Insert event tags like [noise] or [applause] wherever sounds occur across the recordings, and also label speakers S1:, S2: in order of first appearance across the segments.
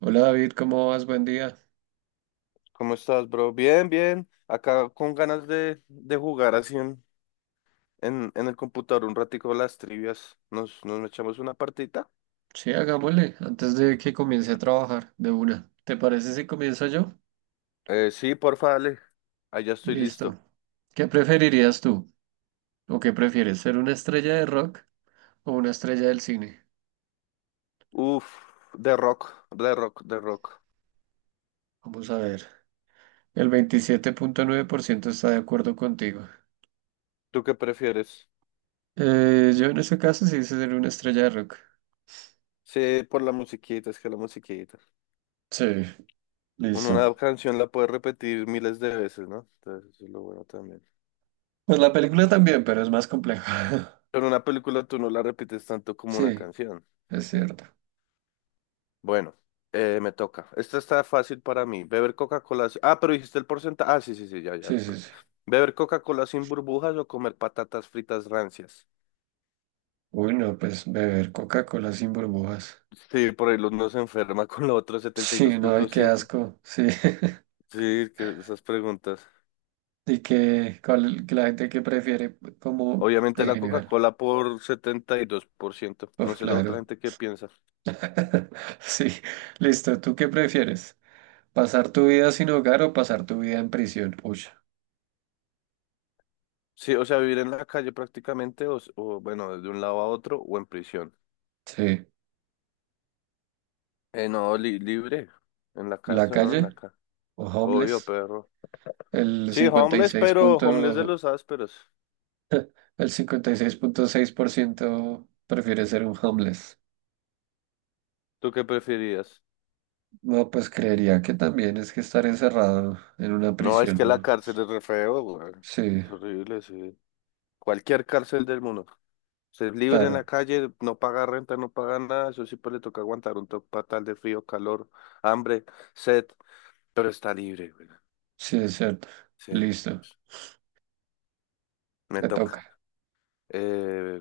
S1: Hola David, ¿cómo vas? Buen día.
S2: ¿Cómo estás, bro? Bien, bien. Acá con ganas de jugar así en el computador un ratico las trivias. Nos echamos una partita.
S1: Sí, hagámosle, antes de que comience a trabajar de una. ¿Te parece si comienzo yo?
S2: Sí, porfa, dale. Ahí ya estoy
S1: Listo.
S2: listo.
S1: ¿Qué preferirías tú? ¿O qué prefieres, ser una estrella de rock o una estrella del cine?
S2: Uf, de rock, de rock, de rock.
S1: Vamos a ver. El 27.9% está de acuerdo contigo.
S2: ¿Tú qué prefieres?
S1: Yo en ese caso sí hice ser una estrella de rock.
S2: Sí, por la musiquita, es que la musiquita.
S1: Sí,
S2: Uno
S1: listo.
S2: una canción la puede repetir miles de veces, ¿no? Entonces, eso es lo bueno también.
S1: Pues la película también, pero es más compleja. [laughs]
S2: Pero una película tú no la repites tanto como una
S1: Sí,
S2: canción.
S1: es
S2: Sí.
S1: cierto.
S2: Bueno, me toca. Esta está fácil para mí. Beber Coca-Cola. Ah, pero dijiste el porcentaje. Ah, sí, sí, sí, ya, ya
S1: Sí, sí,
S2: recuerdo.
S1: sí.
S2: Beber Coca-Cola sin burbujas o comer patatas fritas rancias.
S1: Uy, no, pues beber Coca-Cola sin burbujas.
S2: Sí, por ahí uno se enferma [laughs] con lo otro setenta y dos
S1: Sí, no, y
S2: punto
S1: qué
S2: cinco
S1: asco, sí. [laughs]
S2: Sí, que esas preguntas.
S1: Y que, que la gente que prefiere como
S2: Obviamente
S1: en
S2: la
S1: general.
S2: Coca-Cola por 72%.
S1: Pues
S2: No sé la otra
S1: claro.
S2: gente qué piensa.
S1: [laughs] Sí, listo. ¿Tú qué prefieres? ¿Pasar tu vida sin hogar o pasar tu vida en prisión? Uy,
S2: Sí, o sea, vivir en la calle prácticamente, o, bueno, de un lado a otro, o en prisión.
S1: sí.
S2: No, libre. En la
S1: ¿La
S2: cárcel, ¿no? En la
S1: calle
S2: cárcel.
S1: o
S2: Obvio,
S1: homeless?
S2: perro.
S1: El
S2: Sí,
S1: cincuenta y
S2: homeless,
S1: seis
S2: pero homeless de
S1: punto,
S2: los ásperos.
S1: el cincuenta y seis punto seis por ciento prefiere ser un homeless.
S2: ¿Tú qué preferías?
S1: No, pues creería que también es que estar encerrado en una
S2: No, es
S1: prisión,
S2: que la
S1: ¿no?
S2: cárcel es re feo, güey.
S1: Sí,
S2: Es horrible, sí. Cualquier cárcel del mundo. Ser libre en
S1: claro.
S2: la calle, no paga renta, no paga nada. Eso sí, pues le toca aguantar un toque fatal de frío, calor, hambre, sed. Pero está libre, güey.
S1: Sí, es cierto.
S2: Sí,
S1: Listo,
S2: me
S1: te
S2: toca.
S1: toca.
S2: Eh,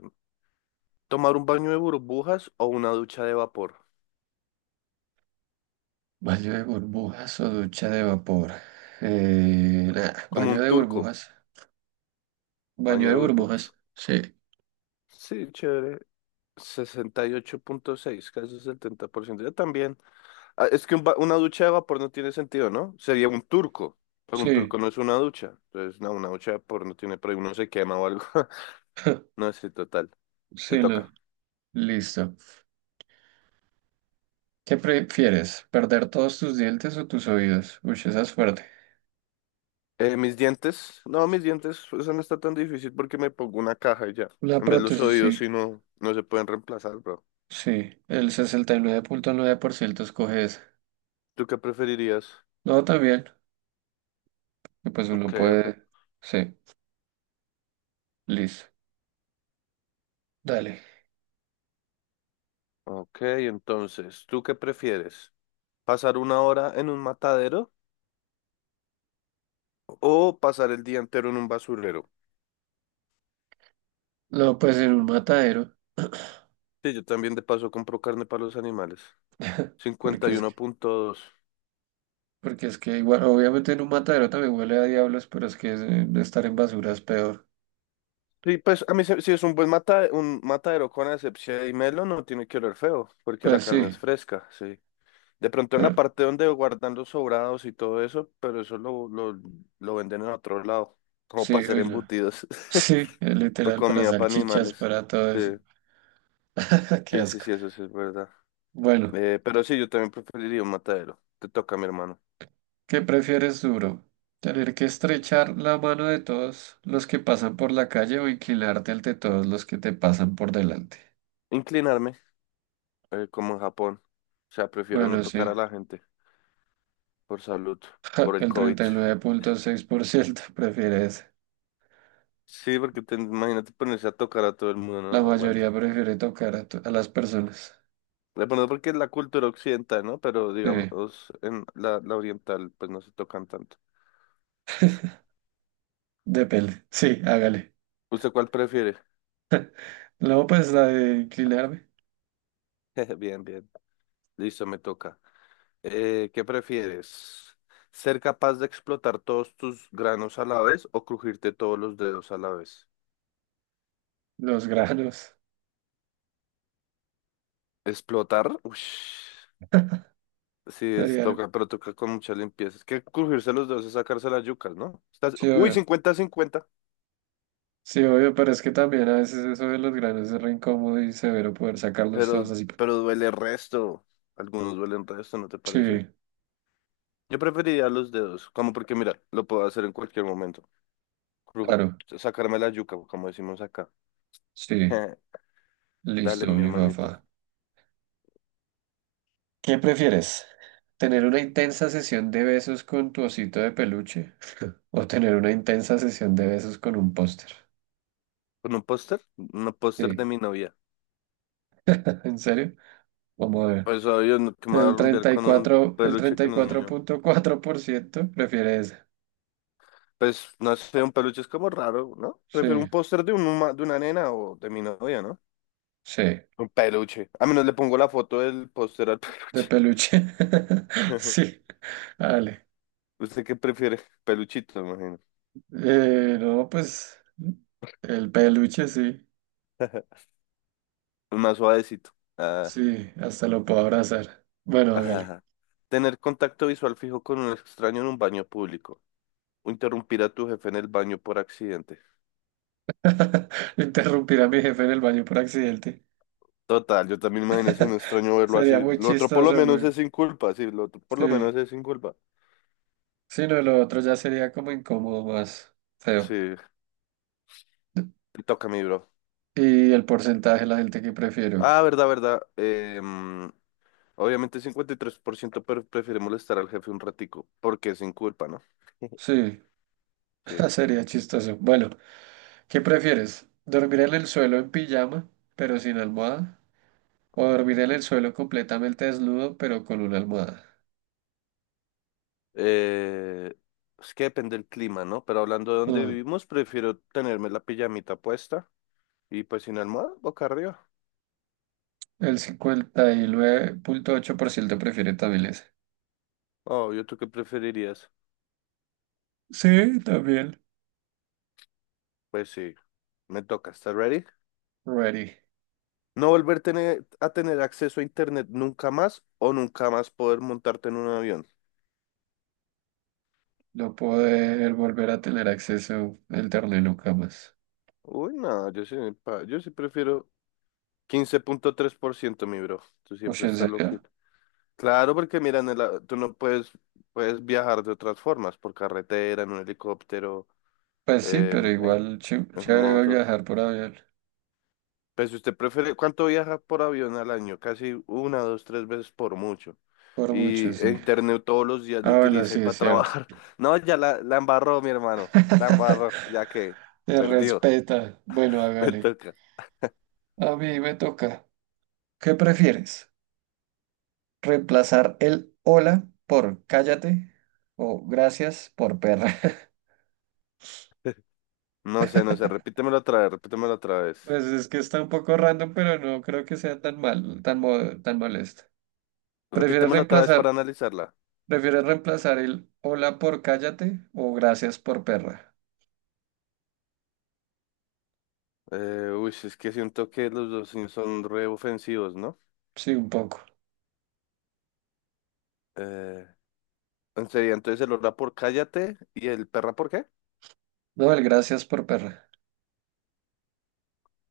S2: ¿Tomar un baño de burbujas o una ducha de vapor?
S1: Baño de burbujas o ducha de vapor. Nah,
S2: Como
S1: baño
S2: un
S1: de
S2: turco,
S1: burbujas. Baño
S2: baño
S1: de
S2: de burbujas.
S1: burbujas. Sí,
S2: Sí, chévere. 68.6, casi 70%. Yo también. Ah, es que una ducha de vapor no tiene sentido, ¿no? Sería un turco, pero un
S1: sí,
S2: turco no es una ducha. Entonces, no, una ducha de vapor no tiene, pero uno se quema o algo. [laughs]
S1: [laughs]
S2: No, sí, total. Te
S1: sí,
S2: toca.
S1: lo. Listo. ¿Qué prefieres? ¿Perder todos tus dientes o tus oídos? Uy, esa es fuerte.
S2: Mis dientes. No, mis dientes, eso no está tan difícil porque me pongo una caja y ya.
S1: La
S2: En vez de los
S1: prótesis,
S2: oídos,
S1: sí.
S2: sí, no, no se pueden reemplazar, bro.
S1: Sí, el sesenta y nueve punto nueve por ciento escoge esa.
S2: ¿Tú qué preferirías?
S1: No, también. Pues uno
S2: Ok, ok.
S1: puede. Sí, listo. Dale.
S2: Ok, entonces, ¿tú qué prefieres? ¿Pasar una hora en un matadero? O pasar el día entero en un basurero.
S1: No, pues en un matadero,
S2: Sí, yo también de paso compro carne para los animales. cincuenta
S1: porque
S2: y
S1: es
S2: uno punto dos
S1: Porque es que igual, obviamente en un matadero también huele a diablos, pero es que estar en basura es peor.
S2: Sí, pues a mí si es un buen un matadero con asepsia y melo, no tiene que oler feo, porque la
S1: Pues
S2: carne
S1: sí,
S2: es fresca, sí. De pronto en la
S1: pero
S2: parte donde guardan los sobrados y todo eso, pero eso lo venden en otro lado, como
S1: sí,
S2: para hacer
S1: uy, no.
S2: embutidos
S1: [laughs] Sí,
S2: [laughs] o
S1: literal, para
S2: comida para
S1: salchichas,
S2: animales.
S1: para todo
S2: Sí,
S1: eso. [laughs] Qué
S2: sí, sí,
S1: asco.
S2: sí, eso sí es verdad.
S1: Bueno,
S2: Pero sí, yo también preferiría un matadero. Te toca, mi hermano.
S1: ¿qué prefieres duro? ¿Tener que estrechar la mano de todos los que pasan por la calle o inclinarte ante todos los que te pasan por delante?
S2: Inclinarme. Como en Japón. O sea, prefiero no
S1: Bueno, sí,
S2: tocar a la gente por salud,
S1: [laughs]
S2: por el
S1: el
S2: COVID.
S1: 39.6% [laughs] prefiere eso.
S2: Sí, porque te, imagínate ponerse a tocar a todo el mundo, no,
S1: La
S2: no
S1: mayoría
S2: aguanta.
S1: prefiere tocar a, a las personas.
S2: De pronto porque es la cultura occidental, ¿no? Pero
S1: Sí,
S2: digamos, en la oriental, pues no se tocan tanto.
S1: depende. Sí, hágale.
S2: ¿Usted cuál prefiere?
S1: No, pues la de Quilarde,
S2: [laughs] Bien, bien. Listo, me toca. ¿Qué prefieres? ¿Ser capaz de explotar todos tus granos a la vez o crujirte todos los dedos a la vez?
S1: los granos,
S2: ¿Explotar? Ush. Sí, es
S1: sería algo.
S2: toca, pero toca con mucha limpieza. Es que crujirse los dedos es sacarse las yucas, ¿no? Estás,
S1: Sí,
S2: uy,
S1: obvio.
S2: 50 cincuenta
S1: Sí, obvio, pero es que también a veces eso de los granos es re incómodo y severo poder sacarlos
S2: pero,
S1: todos así.
S2: pero duele resto. Algunos duelen resto, ¿no te parece?
S1: Sí,
S2: Yo preferiría los dedos, como porque mira, lo puedo hacer en cualquier momento. Cru-
S1: claro,
S2: Sacarme la yuca, como decimos acá.
S1: sí,
S2: [laughs] Dale,
S1: listo,
S2: mi
S1: mi
S2: hermanito.
S1: papá. ¿Qué prefieres? ¿Tener una intensa sesión de besos con tu osito de peluche o tener una intensa sesión de besos con un póster?
S2: ¿Con un póster? Un póster de
S1: Sí,
S2: mi novia.
S1: [laughs] ¿en serio? Vamos a ver.
S2: Pues obvio, que me voy a
S1: El
S2: rumbear
S1: treinta y
S2: con un
S1: cuatro el
S2: peluche
S1: treinta
S2: que
S1: y
S2: no es
S1: cuatro
S2: mío.
S1: punto cuatro por ciento prefiere esa.
S2: Pues no sé, un peluche es como raro, ¿no?
S1: Sí,
S2: Prefiero un póster de una nena o de mi novia, ¿no?
S1: sí.
S2: Un peluche. A menos le pongo la foto del póster al
S1: De
S2: peluche.
S1: peluche. [laughs]
S2: [laughs]
S1: Sí, vale.
S2: ¿Usted qué prefiere? Peluchito, me imagino.
S1: No, pues el peluche sí,
S2: [laughs] El más suavecito. Ah,
S1: sí, hasta lo puedo abrazar. Bueno, hágale.
S2: ah. Tener contacto visual fijo con un extraño en un baño público. O interrumpir a tu jefe en el baño por accidente.
S1: [laughs] Interrumpir a mi jefe en el baño por accidente.
S2: Total, yo también imagino es un extraño verlo
S1: Sería
S2: así.
S1: muy
S2: Lo otro por lo
S1: chistoso,
S2: menos
S1: güey.
S2: es sin culpa, sí. Lo otro por
S1: Sí,
S2: lo menos es sin culpa.
S1: sí, no, lo otro ya sería como incómodo, más feo.
S2: Sí, te toca a mí, bro.
S1: Y el porcentaje de la gente que prefiere, ok.
S2: Ah, verdad, verdad. Obviamente 53%, prefiere molestar al jefe un ratico, porque es sin culpa, ¿no? [laughs]
S1: Sí,
S2: Sí.
S1: [laughs] sería chistoso. Bueno, ¿qué prefieres? ¿Dormir en el suelo en pijama, pero sin almohada? O dormir en el suelo completamente desnudo, pero con una almohada.
S2: Eh, es que depende del clima, ¿no? Pero hablando de donde
S1: Mm,
S2: vivimos, prefiero tenerme la pijamita puesta y pues sin almohada, boca arriba.
S1: El 59.8% prefiere también ese.
S2: Oh, ¿yo tú qué preferirías?
S1: Sí, también.
S2: Pues sí, me toca. ¿Estás ready?
S1: Ready.
S2: No volver a tener acceso a internet nunca más o nunca más poder montarte en un avión.
S1: No poder volver a tener acceso al internet nunca más.
S2: Uy, no, yo sí prefiero 15.3%, mi bro. Tú
S1: Pues
S2: siempre
S1: en
S2: estás
S1: serio.
S2: loquito. Claro, porque mira, tú no puedes viajar de otras formas, por carretera, en un helicóptero.
S1: Pues sí, pero
S2: en, en-
S1: igual
S2: en
S1: chévere va a
S2: moto.
S1: viajar por avión.
S2: Pues si usted prefiere, ¿cuánto viaja por avión al año? Casi una, dos, tres veces por mucho.
S1: Por mucho,
S2: Y
S1: sí.
S2: internet todos los días lo
S1: Ah, bueno,
S2: utiliza y
S1: sí, es
S2: para
S1: cierto.
S2: trabajar. [laughs] No, ya la embarró, mi hermano. La embarró, ya que
S1: [laughs] Te
S2: perdió.
S1: respeta. Bueno,
S2: [laughs] Me
S1: hágale.
S2: toca.
S1: A mí me toca. ¿Qué prefieres? Reemplazar el hola por cállate o gracias por perra. [laughs]
S2: No sé, no sé. Repítemelo otra vez, repítemelo otra vez.
S1: Pues es que está un poco random, pero no creo que sea tan mal, tan molesto. ¿Prefieres
S2: Repítemelo otra vez
S1: reemplazar,
S2: para analizarla.
S1: prefieres reemplazar el hola por cállate o gracias por perra?
S2: Uy, es que siento que los dos sí son re ofensivos, ¿no?
S1: Sí, un poco.
S2: Eh, en serio, entonces el hora por cállate y el perra por qué?
S1: No, el gracias por perra.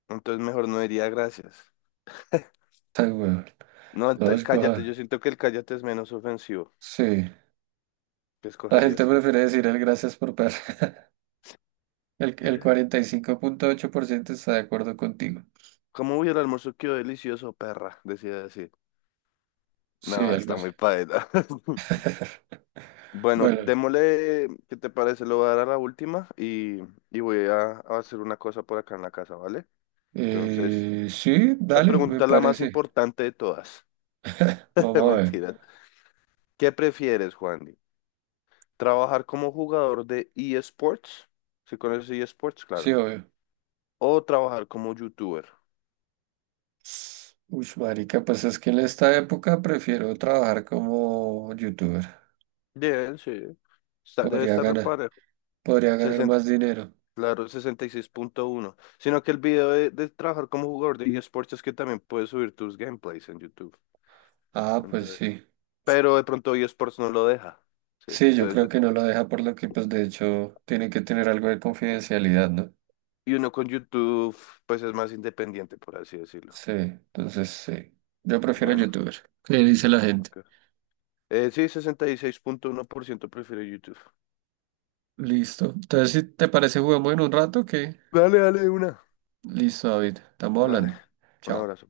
S2: Entonces mejor no diría gracias.
S1: Ay, weón.
S2: No, el
S1: No,
S2: el cállate,
S1: escoja.
S2: yo siento que el cállate es menos ofensivo.
S1: Sí.
S2: ¿Qué
S1: La gente
S2: escogerías tú?
S1: prefiere decir el gracias por perra. [laughs] El 45.8% está de acuerdo contigo.
S2: ¿Cómo hubiera el almuerzo? Quedó delicioso, perra, decía decir.
S1: Sí,
S2: No,
S1: algo
S2: está
S1: así.
S2: muy paeta. [laughs] Bueno,
S1: Bueno.
S2: démosle, ¿qué te parece? Lo voy a dar a la última y voy a hacer una cosa por acá en la casa, ¿vale? Entonces,
S1: Sí,
S2: esta
S1: dale, me
S2: pregunta es la más
S1: parece.
S2: importante de todas. [laughs]
S1: Vamos a ver.
S2: Mentira. ¿Qué prefieres, Juan? ¿Trabajar como jugador de eSports? Si conoces eSports, claro.
S1: Sí, obvio.
S2: O trabajar como youtuber.
S1: Uy, marica, pues es que en esta época prefiero trabajar como youtuber.
S2: Bien, sí. Debe
S1: Podría
S2: estar
S1: ganar,
S2: reparado.
S1: podría ganar
S2: Sesenta,
S1: más dinero.
S2: claro, 66.1. Sino que el video de trabajar como jugador de eSports es que también puedes subir tus gameplays en YouTube.
S1: Ah, pues
S2: Entonces.
S1: sí.
S2: Pero de pronto eSports no lo deja. Sí.
S1: Sí, yo
S2: Entonces,
S1: creo que no lo deja por lo que, pues de hecho, tiene que tener algo de confidencialidad, ¿no?
S2: y uno con YouTube, pues es más independiente, por así decirlo.
S1: Sí, entonces sí. Yo prefiero
S2: Bueno,
S1: youtuber. ¿Qué dice la gente?
S2: ok. Sí, 66.1% prefiere YouTube.
S1: Listo. Entonces, si te parece, jugamos en un rato, ¿qué?
S2: Dale, dale, una.
S1: Listo, David. Estamos
S2: Vale.
S1: hablando.
S2: Un
S1: Chao.
S2: abrazo.